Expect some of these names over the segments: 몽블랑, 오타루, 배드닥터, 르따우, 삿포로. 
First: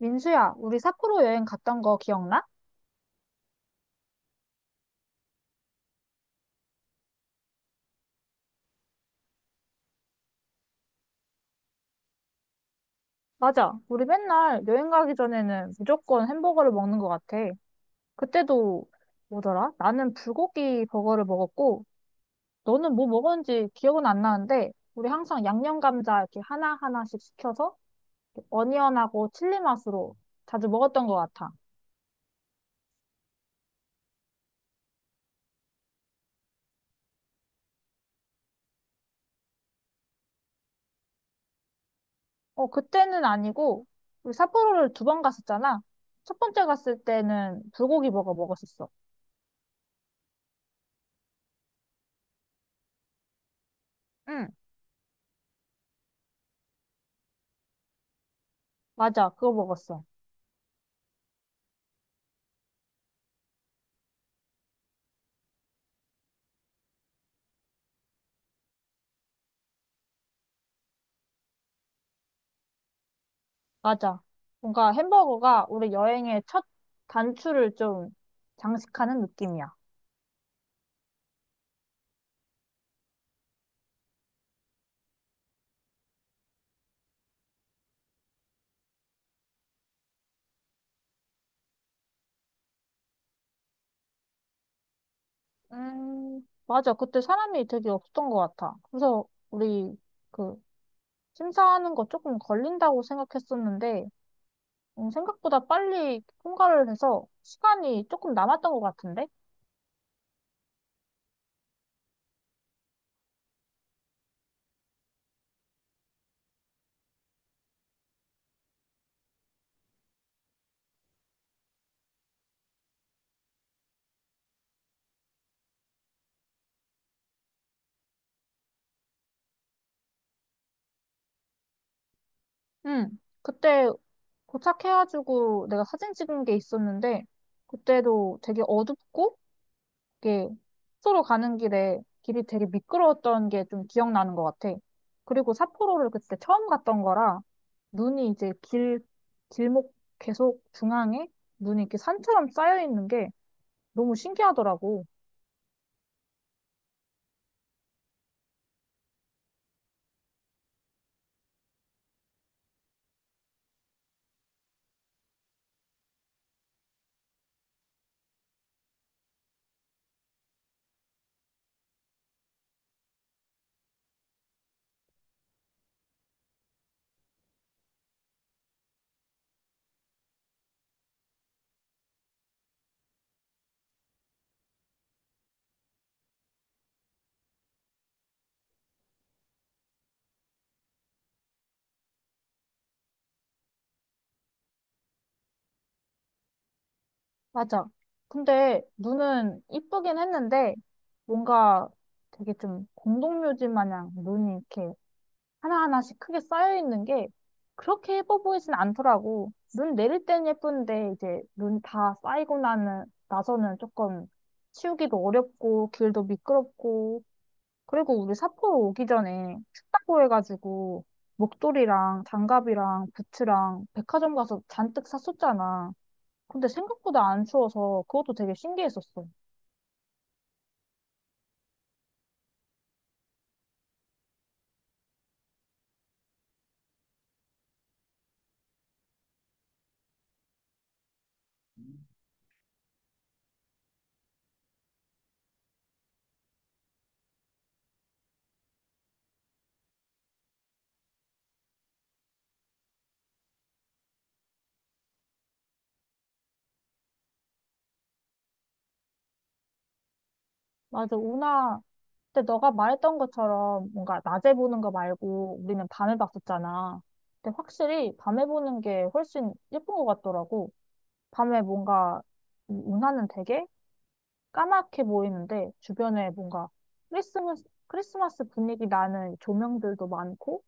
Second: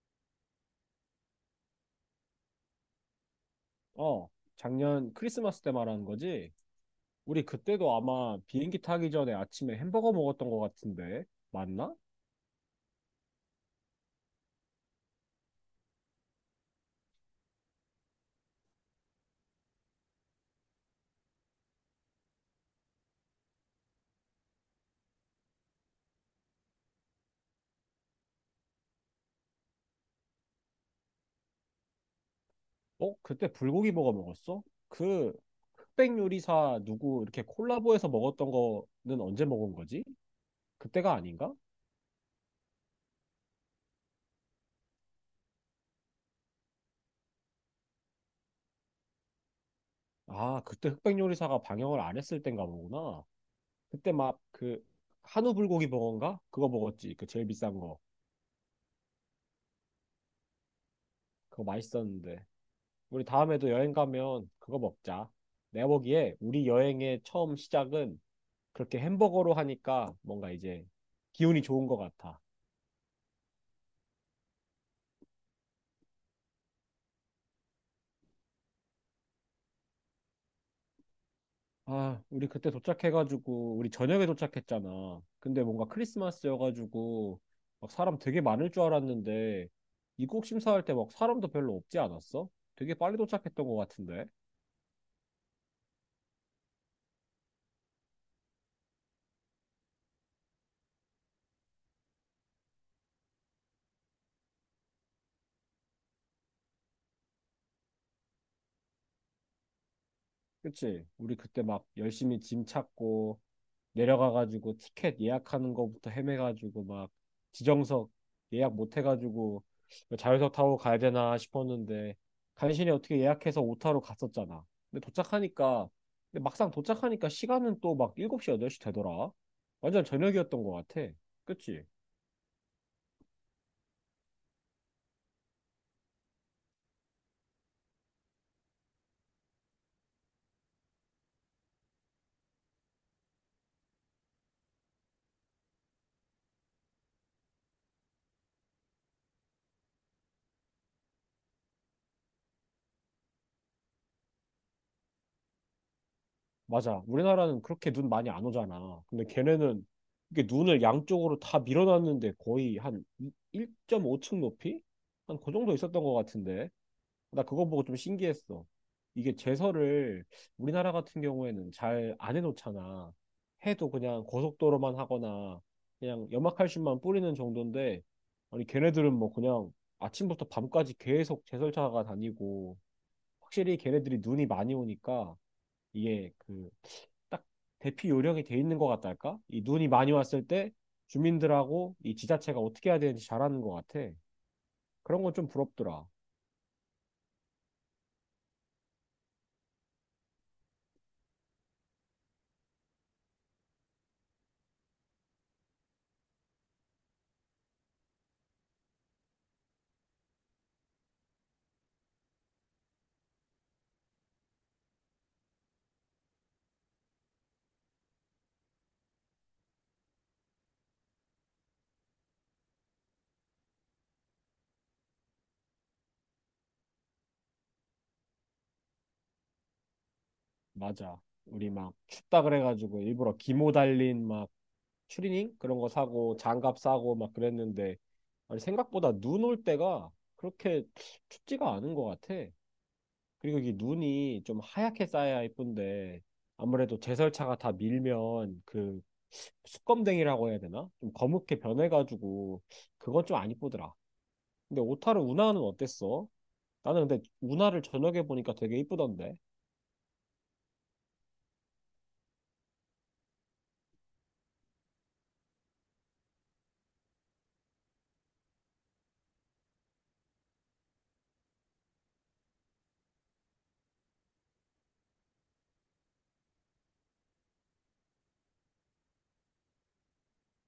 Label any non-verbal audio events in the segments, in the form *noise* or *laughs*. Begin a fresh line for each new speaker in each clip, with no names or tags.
민수야, 우리 삿포로 여행 갔던 거 기억나?
어, 작년 크리스마스 때 말하는 거지? 우리 그때도 아마 비행기 타기 전에 아침에 햄버거 먹었던 것 같은데, 맞나?
맞아. 우리 맨날 여행 가기 전에는 무조건 햄버거를 먹는 것 같아. 그때도 뭐더라? 나는 불고기 버거를 먹었고, 너는 뭐 먹었는지 기억은 안 나는데, 우리 항상 양념 감자 이렇게 하나하나씩 시켜서 어니언하고 칠리 맛으로 자주 먹었던 것 같아.
어, 그때 불고기 버거 먹었어? 그 흑백 요리사 누구 이렇게 콜라보해서 먹었던 거는 언제 먹은 거지? 그때가 아닌가?
어, 그때는 아니고, 우리 삿포로를 두 번 갔었잖아. 첫 번째 갔을 때는 불고기 버거 먹었었어.
아, 그때 흑백 요리사가 방영을 안 했을 땐가 보구나. 그때 막
응,
그 한우 불고기 버거인가? 그거 먹었지. 그 제일 비싼 거.
맞아. 그거 먹었어.
그거 맛있었는데. 우리 다음에도 여행 가면 그거 먹자. 내가 보기에 우리 여행의 처음 시작은 그렇게 햄버거로 하니까 뭔가 이제 기운이 좋은 것 같아.
맞아. 뭔가 햄버거가 우리 여행의 첫 단추를 좀 장식하는 느낌이야.
아, 우리 그때 도착해가지고 우리 저녁에 도착했잖아. 근데 뭔가 크리스마스여가지고 막 사람 되게 많을 줄 알았는데 입국 심사할 때 막 사람도 별로 없지 않았어? 되게 빨리 도착했던 것 같은데.
맞아. 그때 사람이 되게 없었던 것 같아. 그래서 우리 그 심사하는 거 조금 걸린다고 생각했었는데, 생각보다 빨리 통과를 해서 시간이 조금 남았던 것 같은데?
그치? 우리 그때 막 열심히 짐 찾고 내려가가지고 티켓 예약하는 거부터 헤매가지고 막 지정석 예약 못 해가지고 자유석 타고 가야 되나 싶었는데 간신히 어떻게 예약해서 오타로 갔었잖아. 근데 도착하니까 근데 막상 도착하니까 시간은 또 막 7시, 8시 되더라. 완전 저녁이었던 것 같아. 그치?
응. 그때 도착해가지고 내가 사진 찍은 게 있었는데, 그때도 되게 어둡고 이게 삿포로 가는 길에 길이 되게 미끄러웠던 게 좀 기억나는 것 같아. 그리고 삿포로를 그때 처음 갔던 거라 눈이 이제 길, 길목 계속 중앙에 눈이 이렇게 산처럼 쌓여 있는 게 너무 신기하더라고.
맞아. 우리나라는 그렇게 눈 많이 안 오잖아. 근데 걔네는 이게 눈을 양쪽으로 다 밀어놨는데 거의 한 1.5층 높이? 한 그 정도 있었던 것 같은데. 나 그거 보고 좀 신기했어. 이게 제설을 우리나라 같은 경우에는 잘 안 해놓잖아. 해도 그냥 고속도로만 하거나 그냥 염화칼슘만 뿌리는 정도인데 아니 걔네들은 뭐 그냥 아침부터 밤까지 계속 제설차가 다니고 확실히 걔네들이 눈이 많이 오니까 이게 그 딱 대피 요령이 돼 있는 것 같달까? 이 눈이 많이 왔을 때 주민들하고 이 지자체가 어떻게 해야 되는지 잘하는 것 같아. 그런 건 좀 부럽더라.
맞아. 근데 눈은 이쁘긴 했는데 뭔가 되게 좀 공동묘지 마냥 눈이 이렇게 하나하나씩 크게 쌓여있는 게 그렇게 예뻐 보이진 않더라고. 눈 내릴 땐 예쁜데 이제 눈 다 쌓이고 나서는 조금 치우기도 어렵고 길도 미끄럽고 그리고 우리 삿포로 오기 전에 춥다고 해가지고 목도리랑 장갑이랑 부츠랑 백화점 가서 잔뜩 샀었잖아. 근데 생각보다 안 추워서 그것도 되게 신기했었어.
맞아. 우리 막 춥다 그래가지고 일부러 기모 달린 막 추리닝 그런 거 사고 장갑 사고 막 그랬는데 아니 생각보다 눈 올 때가 그렇게 춥지가 않은 것 같아. 그리고 이 눈이 좀 하얗게 쌓여야 예쁜데 아무래도 제설차가 다 밀면 그 수검댕이라고 해야 되나? 좀 검게 변해가지고 그건 좀 안 이쁘더라. 근데 오타루 운하는 어땠어? 나는 근데 운하를 저녁에 보니까 되게 이쁘던데.
맞아, 운하 근데 너가 말했던 것처럼 뭔가 낮에 보는 거 말고 우리는 밤에 봤었잖아. 근데 확실히 밤에 보는 게 훨씬 예쁜 것 같더라고. 밤에 뭔가 이 운하는 되게 까맣게 보이는데 주변에 뭔가 크리스마스 분위기 나는 조명들도 많고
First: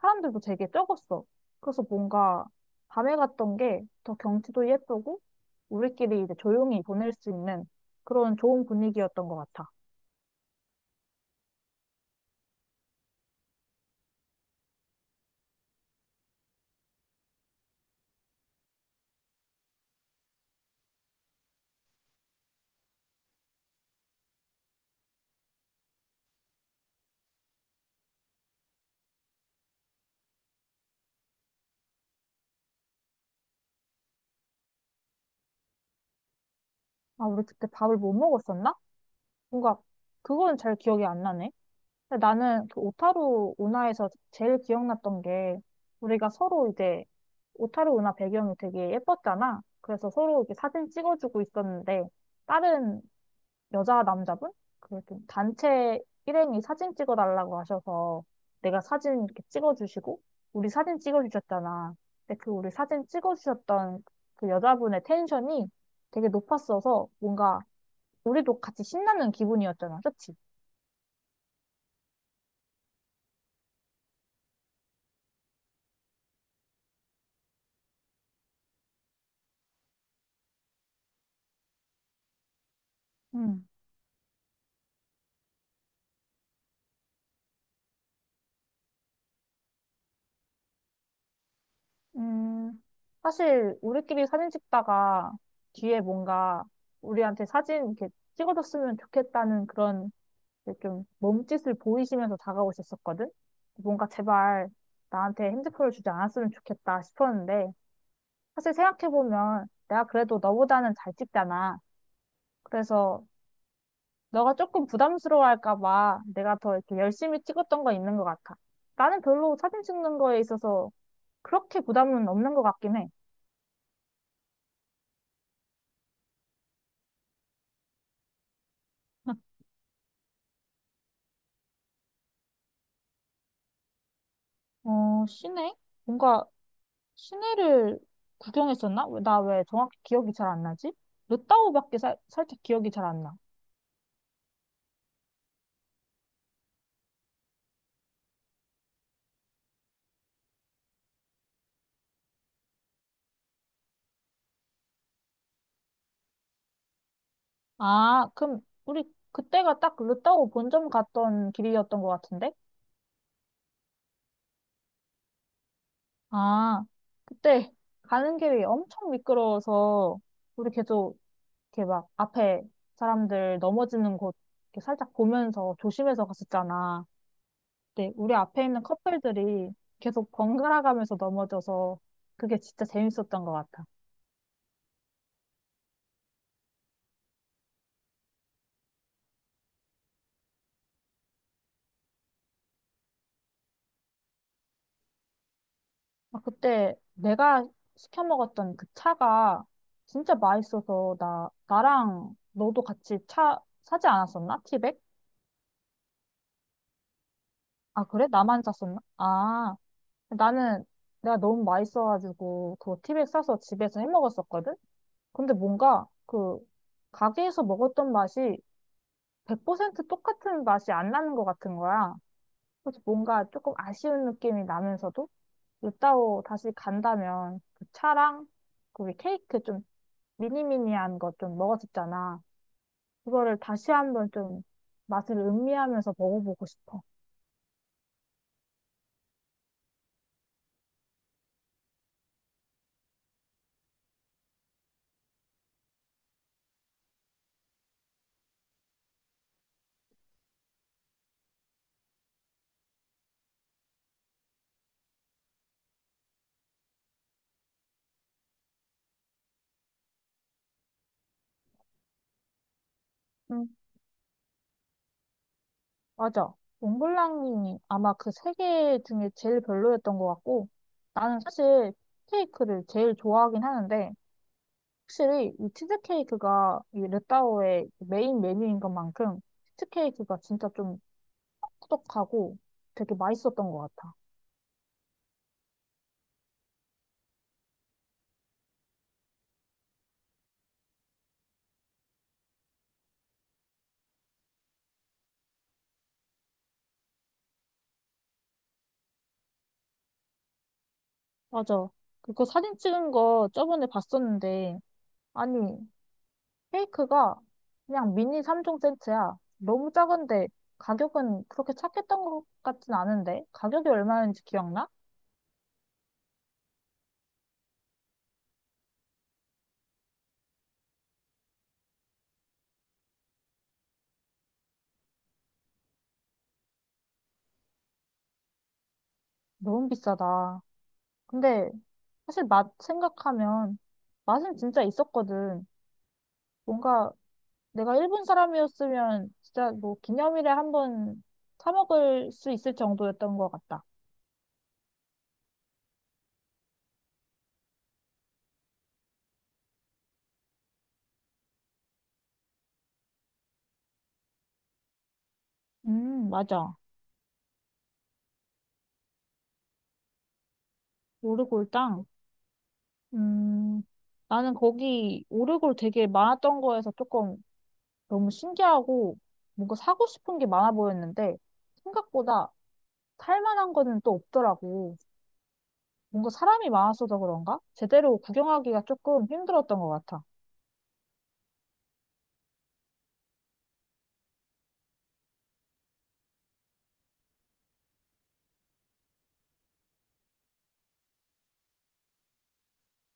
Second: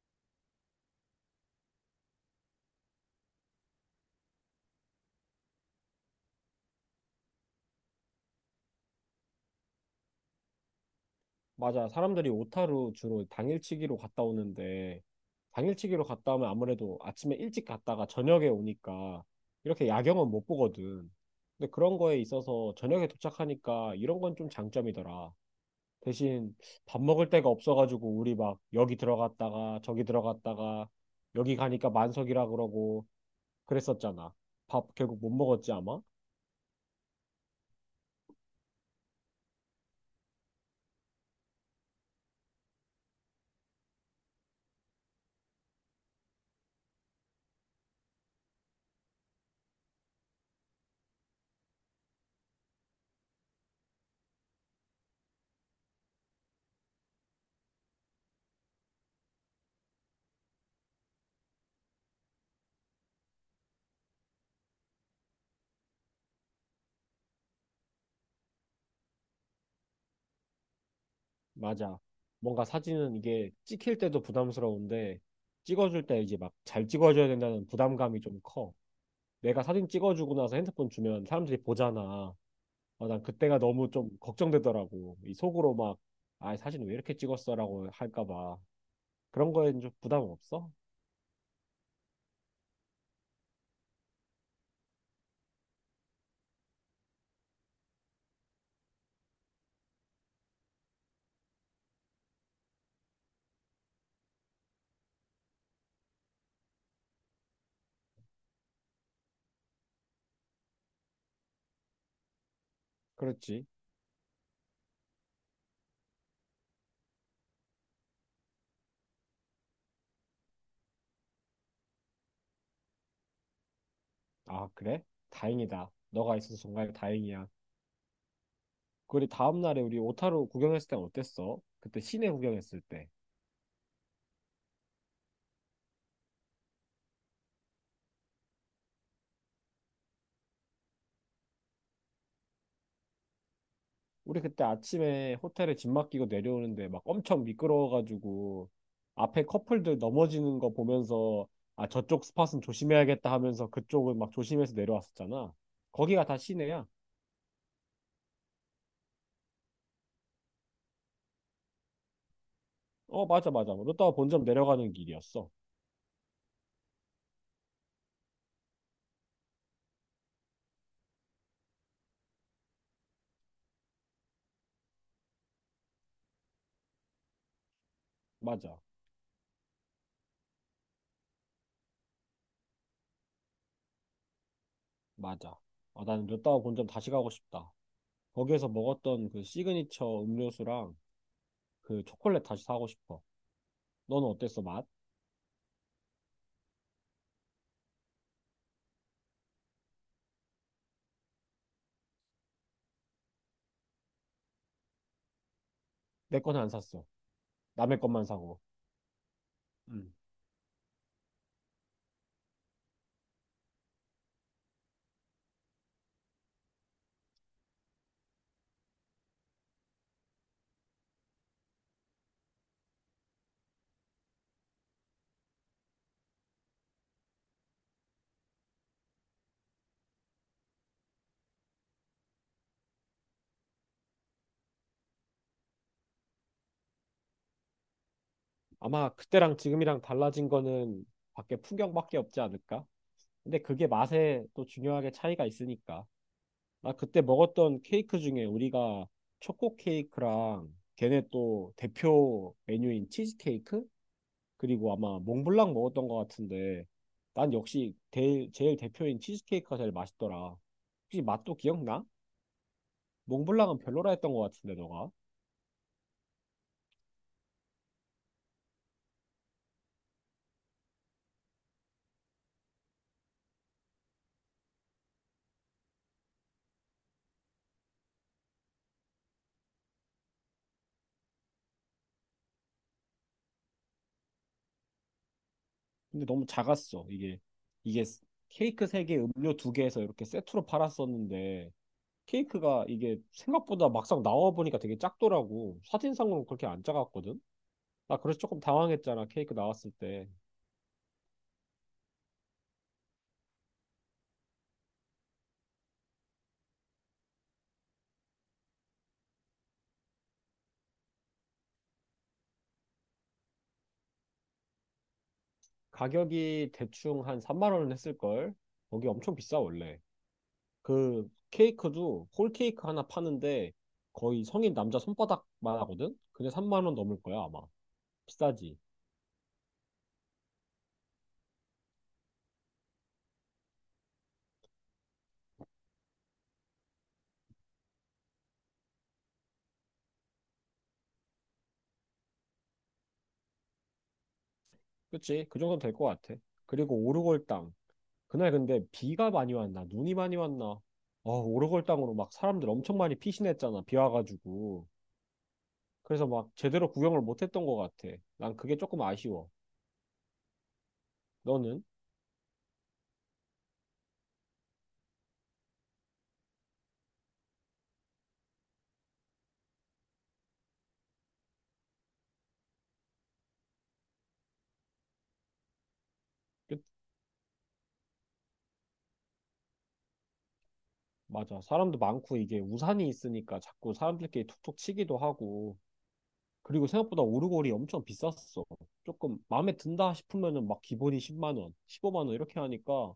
사람들도 되게 적었어. 그래서 뭔가 밤에 갔던 게 더 경치도 예쁘고 우리끼리 이제 조용히 보낼 수 있는 그런 좋은 분위기였던 것 같아.
맞아. 사람들이 오타루 주로 당일치기로 갔다 오는데, 당일치기로 갔다 오면 아무래도 아침에 일찍 갔다가 저녁에 오니까 이렇게 야경은 못 보거든. 근데 그런 거에 있어서 저녁에 도착하니까 이런 건 좀 장점이더라. 대신 밥 먹을 데가 없어가지고 우리 막 여기 들어갔다가 저기 들어갔다가 여기 가니까 만석이라 그러고 그랬었잖아. 밥 결국 못 먹었지 아마?
아, 우리 그때 밥을 못 먹었었나? 뭔가 그건 잘 기억이 안 나네. 근데 나는 그 오타루 운하에서 제일 기억났던 게 우리가 서로 이제 오타루 운하 배경이 되게 예뻤잖아. 그래서 서로 이렇게 사진 찍어주고 있었는데 다른 여자 남자분 그 단체 일행이 사진 찍어달라고 하셔서 내가 사진 이렇게 찍어주시고 우리 사진 찍어주셨잖아. 근데 그 우리 사진 찍어주셨던 그 여자분의 텐션이 되게 높았어서 뭔가 우리도 같이 신나는 기분이었잖아. 그치?
맞아. 뭔가 사진은 이게 찍힐 때도 부담스러운데 찍어줄 때 이제 막 잘 찍어줘야 된다는 부담감이 좀 커. 내가 사진 찍어주고 나서 핸드폰 주면 사람들이 보잖아. 어, 난 그때가
음,
너무 좀 걱정되더라고. 이 속으로 막, 아, 사진 왜 이렇게 찍었어라고 할까 봐. 그런 거엔 좀 부담 없어?
음, 사실 우리끼리 사진 찍다가 뒤에 뭔가 우리한테 사진 이렇게 찍어줬으면 좋겠다는 그런 이제 좀 몸짓을 보이시면서 다가오셨었거든? 뭔가 제발 나한테 핸드폰을 주지 않았으면 좋겠다 싶었는데 사실 생각해보면 내가 그래도 너보다는 잘 찍잖아. 그래서
그렇지.
너가 조금 부담스러워할까 봐 내가 더 이렇게 열심히 찍었던 거 있는 것 같아. 나는 별로 사진 찍는 거에 있어서 그렇게 부담은 없는 것 같긴 해.
아, 그래? 다행이다. 너가 있어서 정말 다행이야. 그리 다음 날에 우리 오타루 구경했을 땐 어땠어? 그때 시내 구경했을 때.
어, 시내? 뭔가 시내를 구경했었나? 나 왜 정확히 기억이 잘 안 나지? 르따우밖에 살 살짝 기억이 잘 안 나.
우리 그때 아침에 호텔에 짐 맡기고 내려오는데 막 엄청 미끄러워가지고 앞에 커플들 넘어지는 거 보면서 아 저쪽 스팟은 조심해야겠다 하면서 그쪽은 막 조심해서 내려왔었잖아. 거기가 다 시내야.
아, 그럼 우리 그때가 딱 르따우 본점 갔던 길이었던 것 같은데?
어, 맞아, 맞아. 롯다워 본점 내려가는 길이었어.
아, 그때 가는 길이 엄청 미끄러워서 우리 계속 이렇게 막 앞에 사람들 넘어지는 곳 이렇게 살짝 보면서 조심해서 갔었잖아. 네, 우리 앞에
맞아,
있는 커플들이 계속 번갈아가면서 넘어져서 그게 진짜 재밌었던 것 같아.
맞아. 아, 나는 롯다워 본점 다시 가고 싶다. 거기에서 먹었던 그 시그니처 음료수랑 그 초콜릿 다시 사고 싶어. 너는 어땠어 맛?
아, 그때 내가 시켜 먹었던 그 차가 진짜 맛있어서 나랑 너도 같이 차 사지 않았었나? 티백?
내 거는 안 샀어. 남의
아,
것만
그래?
사고.
나만 샀었나? 아, 나는 내가 너무 맛있어가지고 그거 티백 사서 집에서 해 먹었었거든? 근데 뭔가 그 가게에서 먹었던 맛이 100% 똑같은 맛이 안 나는 것 같은 거야. 그래서 뭔가 조금 아쉬운 느낌이 나면서도 루따오 다시 간다면 그 차랑 거기 케이크 좀 미니미니한 거 좀 먹었었잖아. 그거를 다시 한번 좀 맛을 음미하면서 먹어보고 싶어.
아마 그때랑 지금이랑 달라진 거는 밖에 풍경밖에 없지 않을까? 근데 그게 맛에 또 중요하게 차이가 있으니까. 나 그때 먹었던 케이크 중에 우리가 초코 케이크랑 걔네 또 대표 메뉴인 치즈 케이크? 그리고 아마 몽블랑 먹었던 것 같은데 난 역시 제일 대표인 치즈 케이크가 제일 맛있더라. 혹시 맛도 기억나?
응,
몽블랑은 별로라 했던 것 같은데 너가?
맞아. 몽블랑이 아마 그 세 개 중에 제일 별로였던 것 같고 나는 사실 케이크를 제일 좋아하긴 하는데 확실히 이 치즈케이크가 이 루따오의 메인 메뉴인 것만큼 치즈케이크가 진짜 좀 꾸덕꾸덕하고 되게 맛있었던 것 같아.
근데 너무 작았어. 이게 케이크 세개 음료 두개에서 이렇게 세트로 팔았었는데 케이크가 이게 생각보다 막상 나와 보니까 되게 작더라고. 사진상으로 그렇게 안 작았거든. 나 그래서 조금 당황했잖아. 케이크 나왔을 때.
맞아. 그거 사진 찍은 거 저번에 봤었는데, 아니, 케이크가 그냥 미니 3종 세트야. 너무 작은데 가격은 그렇게 착했던 것 같진 않은데, 가격이 얼마였는지 기억나?
가격이 대충 한 3만 원은 했을 걸. 거기 엄청 비싸 원래. 그 케이크도 홀 케이크 하나 파는데 거의 성인 남자 손바닥만 하거든. 근데 3만 원 넘을 거야, 아마. 비싸지.
너무 비싸다. 근데 사실 맛 생각하면 맛은 진짜 있었거든. 뭔가 내가 일본 사람이었으면 진짜 뭐 기념일에 한번 사 먹을 수 있을 정도였던 것 같다.
그치? 그 정도는 될 것 같아. 그리고 오르골당. 그날 근데 비가 많이 왔나 눈이 많이 왔나 어, 오르골 땅으로 막 사람들 엄청 많이 피신했잖아 비 와가지고. 그래서 막
맞아.
제대로 구경을 못했던 것 같아. 난 그게 조금 아쉬워.
오르골
너는?
땅? 음, 나는 거기 오르골 되게 많았던 거에서 조금 너무 신기하고 뭔가 사고 싶은 게 많아 보였는데 생각보다 살 만한 거는 또 없더라고. 뭔가 사람이
끝-
많았어서 그런가? 제대로 구경하기가 조금 힘들었던 것 같아.
맞아, 사람도 많고 이게 우산이 있으니까 자꾸 사람들끼리 툭툭 치기도 하고 그리고 생각보다 오르골이 엄청 비쌌어. 조금 마음에 든다 싶으면은 막 기본이 10만 원 15만 원 이렇게 하니까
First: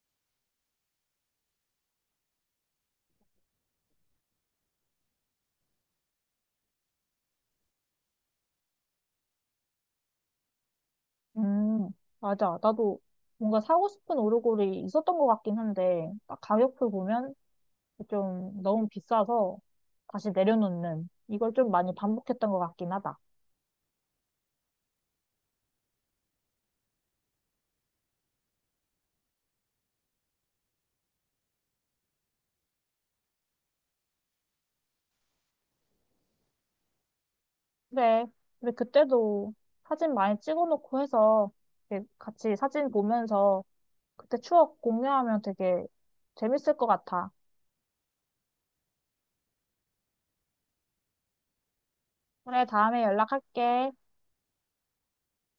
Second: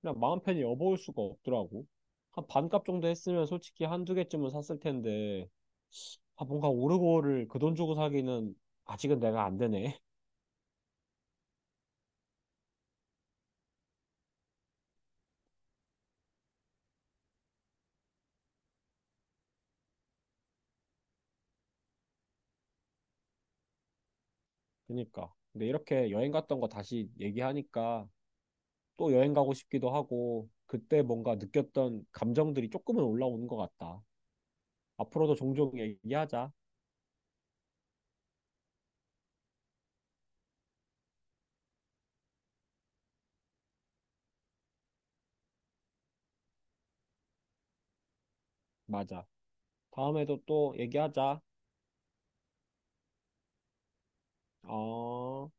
그냥 마음 편히 여보일 수가 없더라고. 한 반값 정도 했으면 솔직히 한 두 개쯤은 샀을 텐데. 아, 뭔가 오르고를 그 돈 주고 사기는 아직은 내가 안 되네. *laughs*
음, 맞아. 나도 뭔가 사고 싶은 오르골이 있었던 것 같긴 한데 딱 가격표 보면 좀 너무 비싸서 다시 내려놓는 이걸 좀 많이 반복했던 것 같긴 하다.
그러니까. 근데 이렇게 여행 갔던 거 다시 얘기하니까 또 여행 가고 싶기도 하고 그때 뭔가 느꼈던 감정들이 조금은 올라오는 것 같다. 앞으로도 종종 얘기하자.
그래. 근데 그때도 사진 많이 찍어놓고 해서 이렇게 같이 사진 보면서 그때 추억 공유하면 되게 재밌을 것 같아.
맞아. 다음에도 또 얘기하자.
그래, 다음에 연락할게.
어...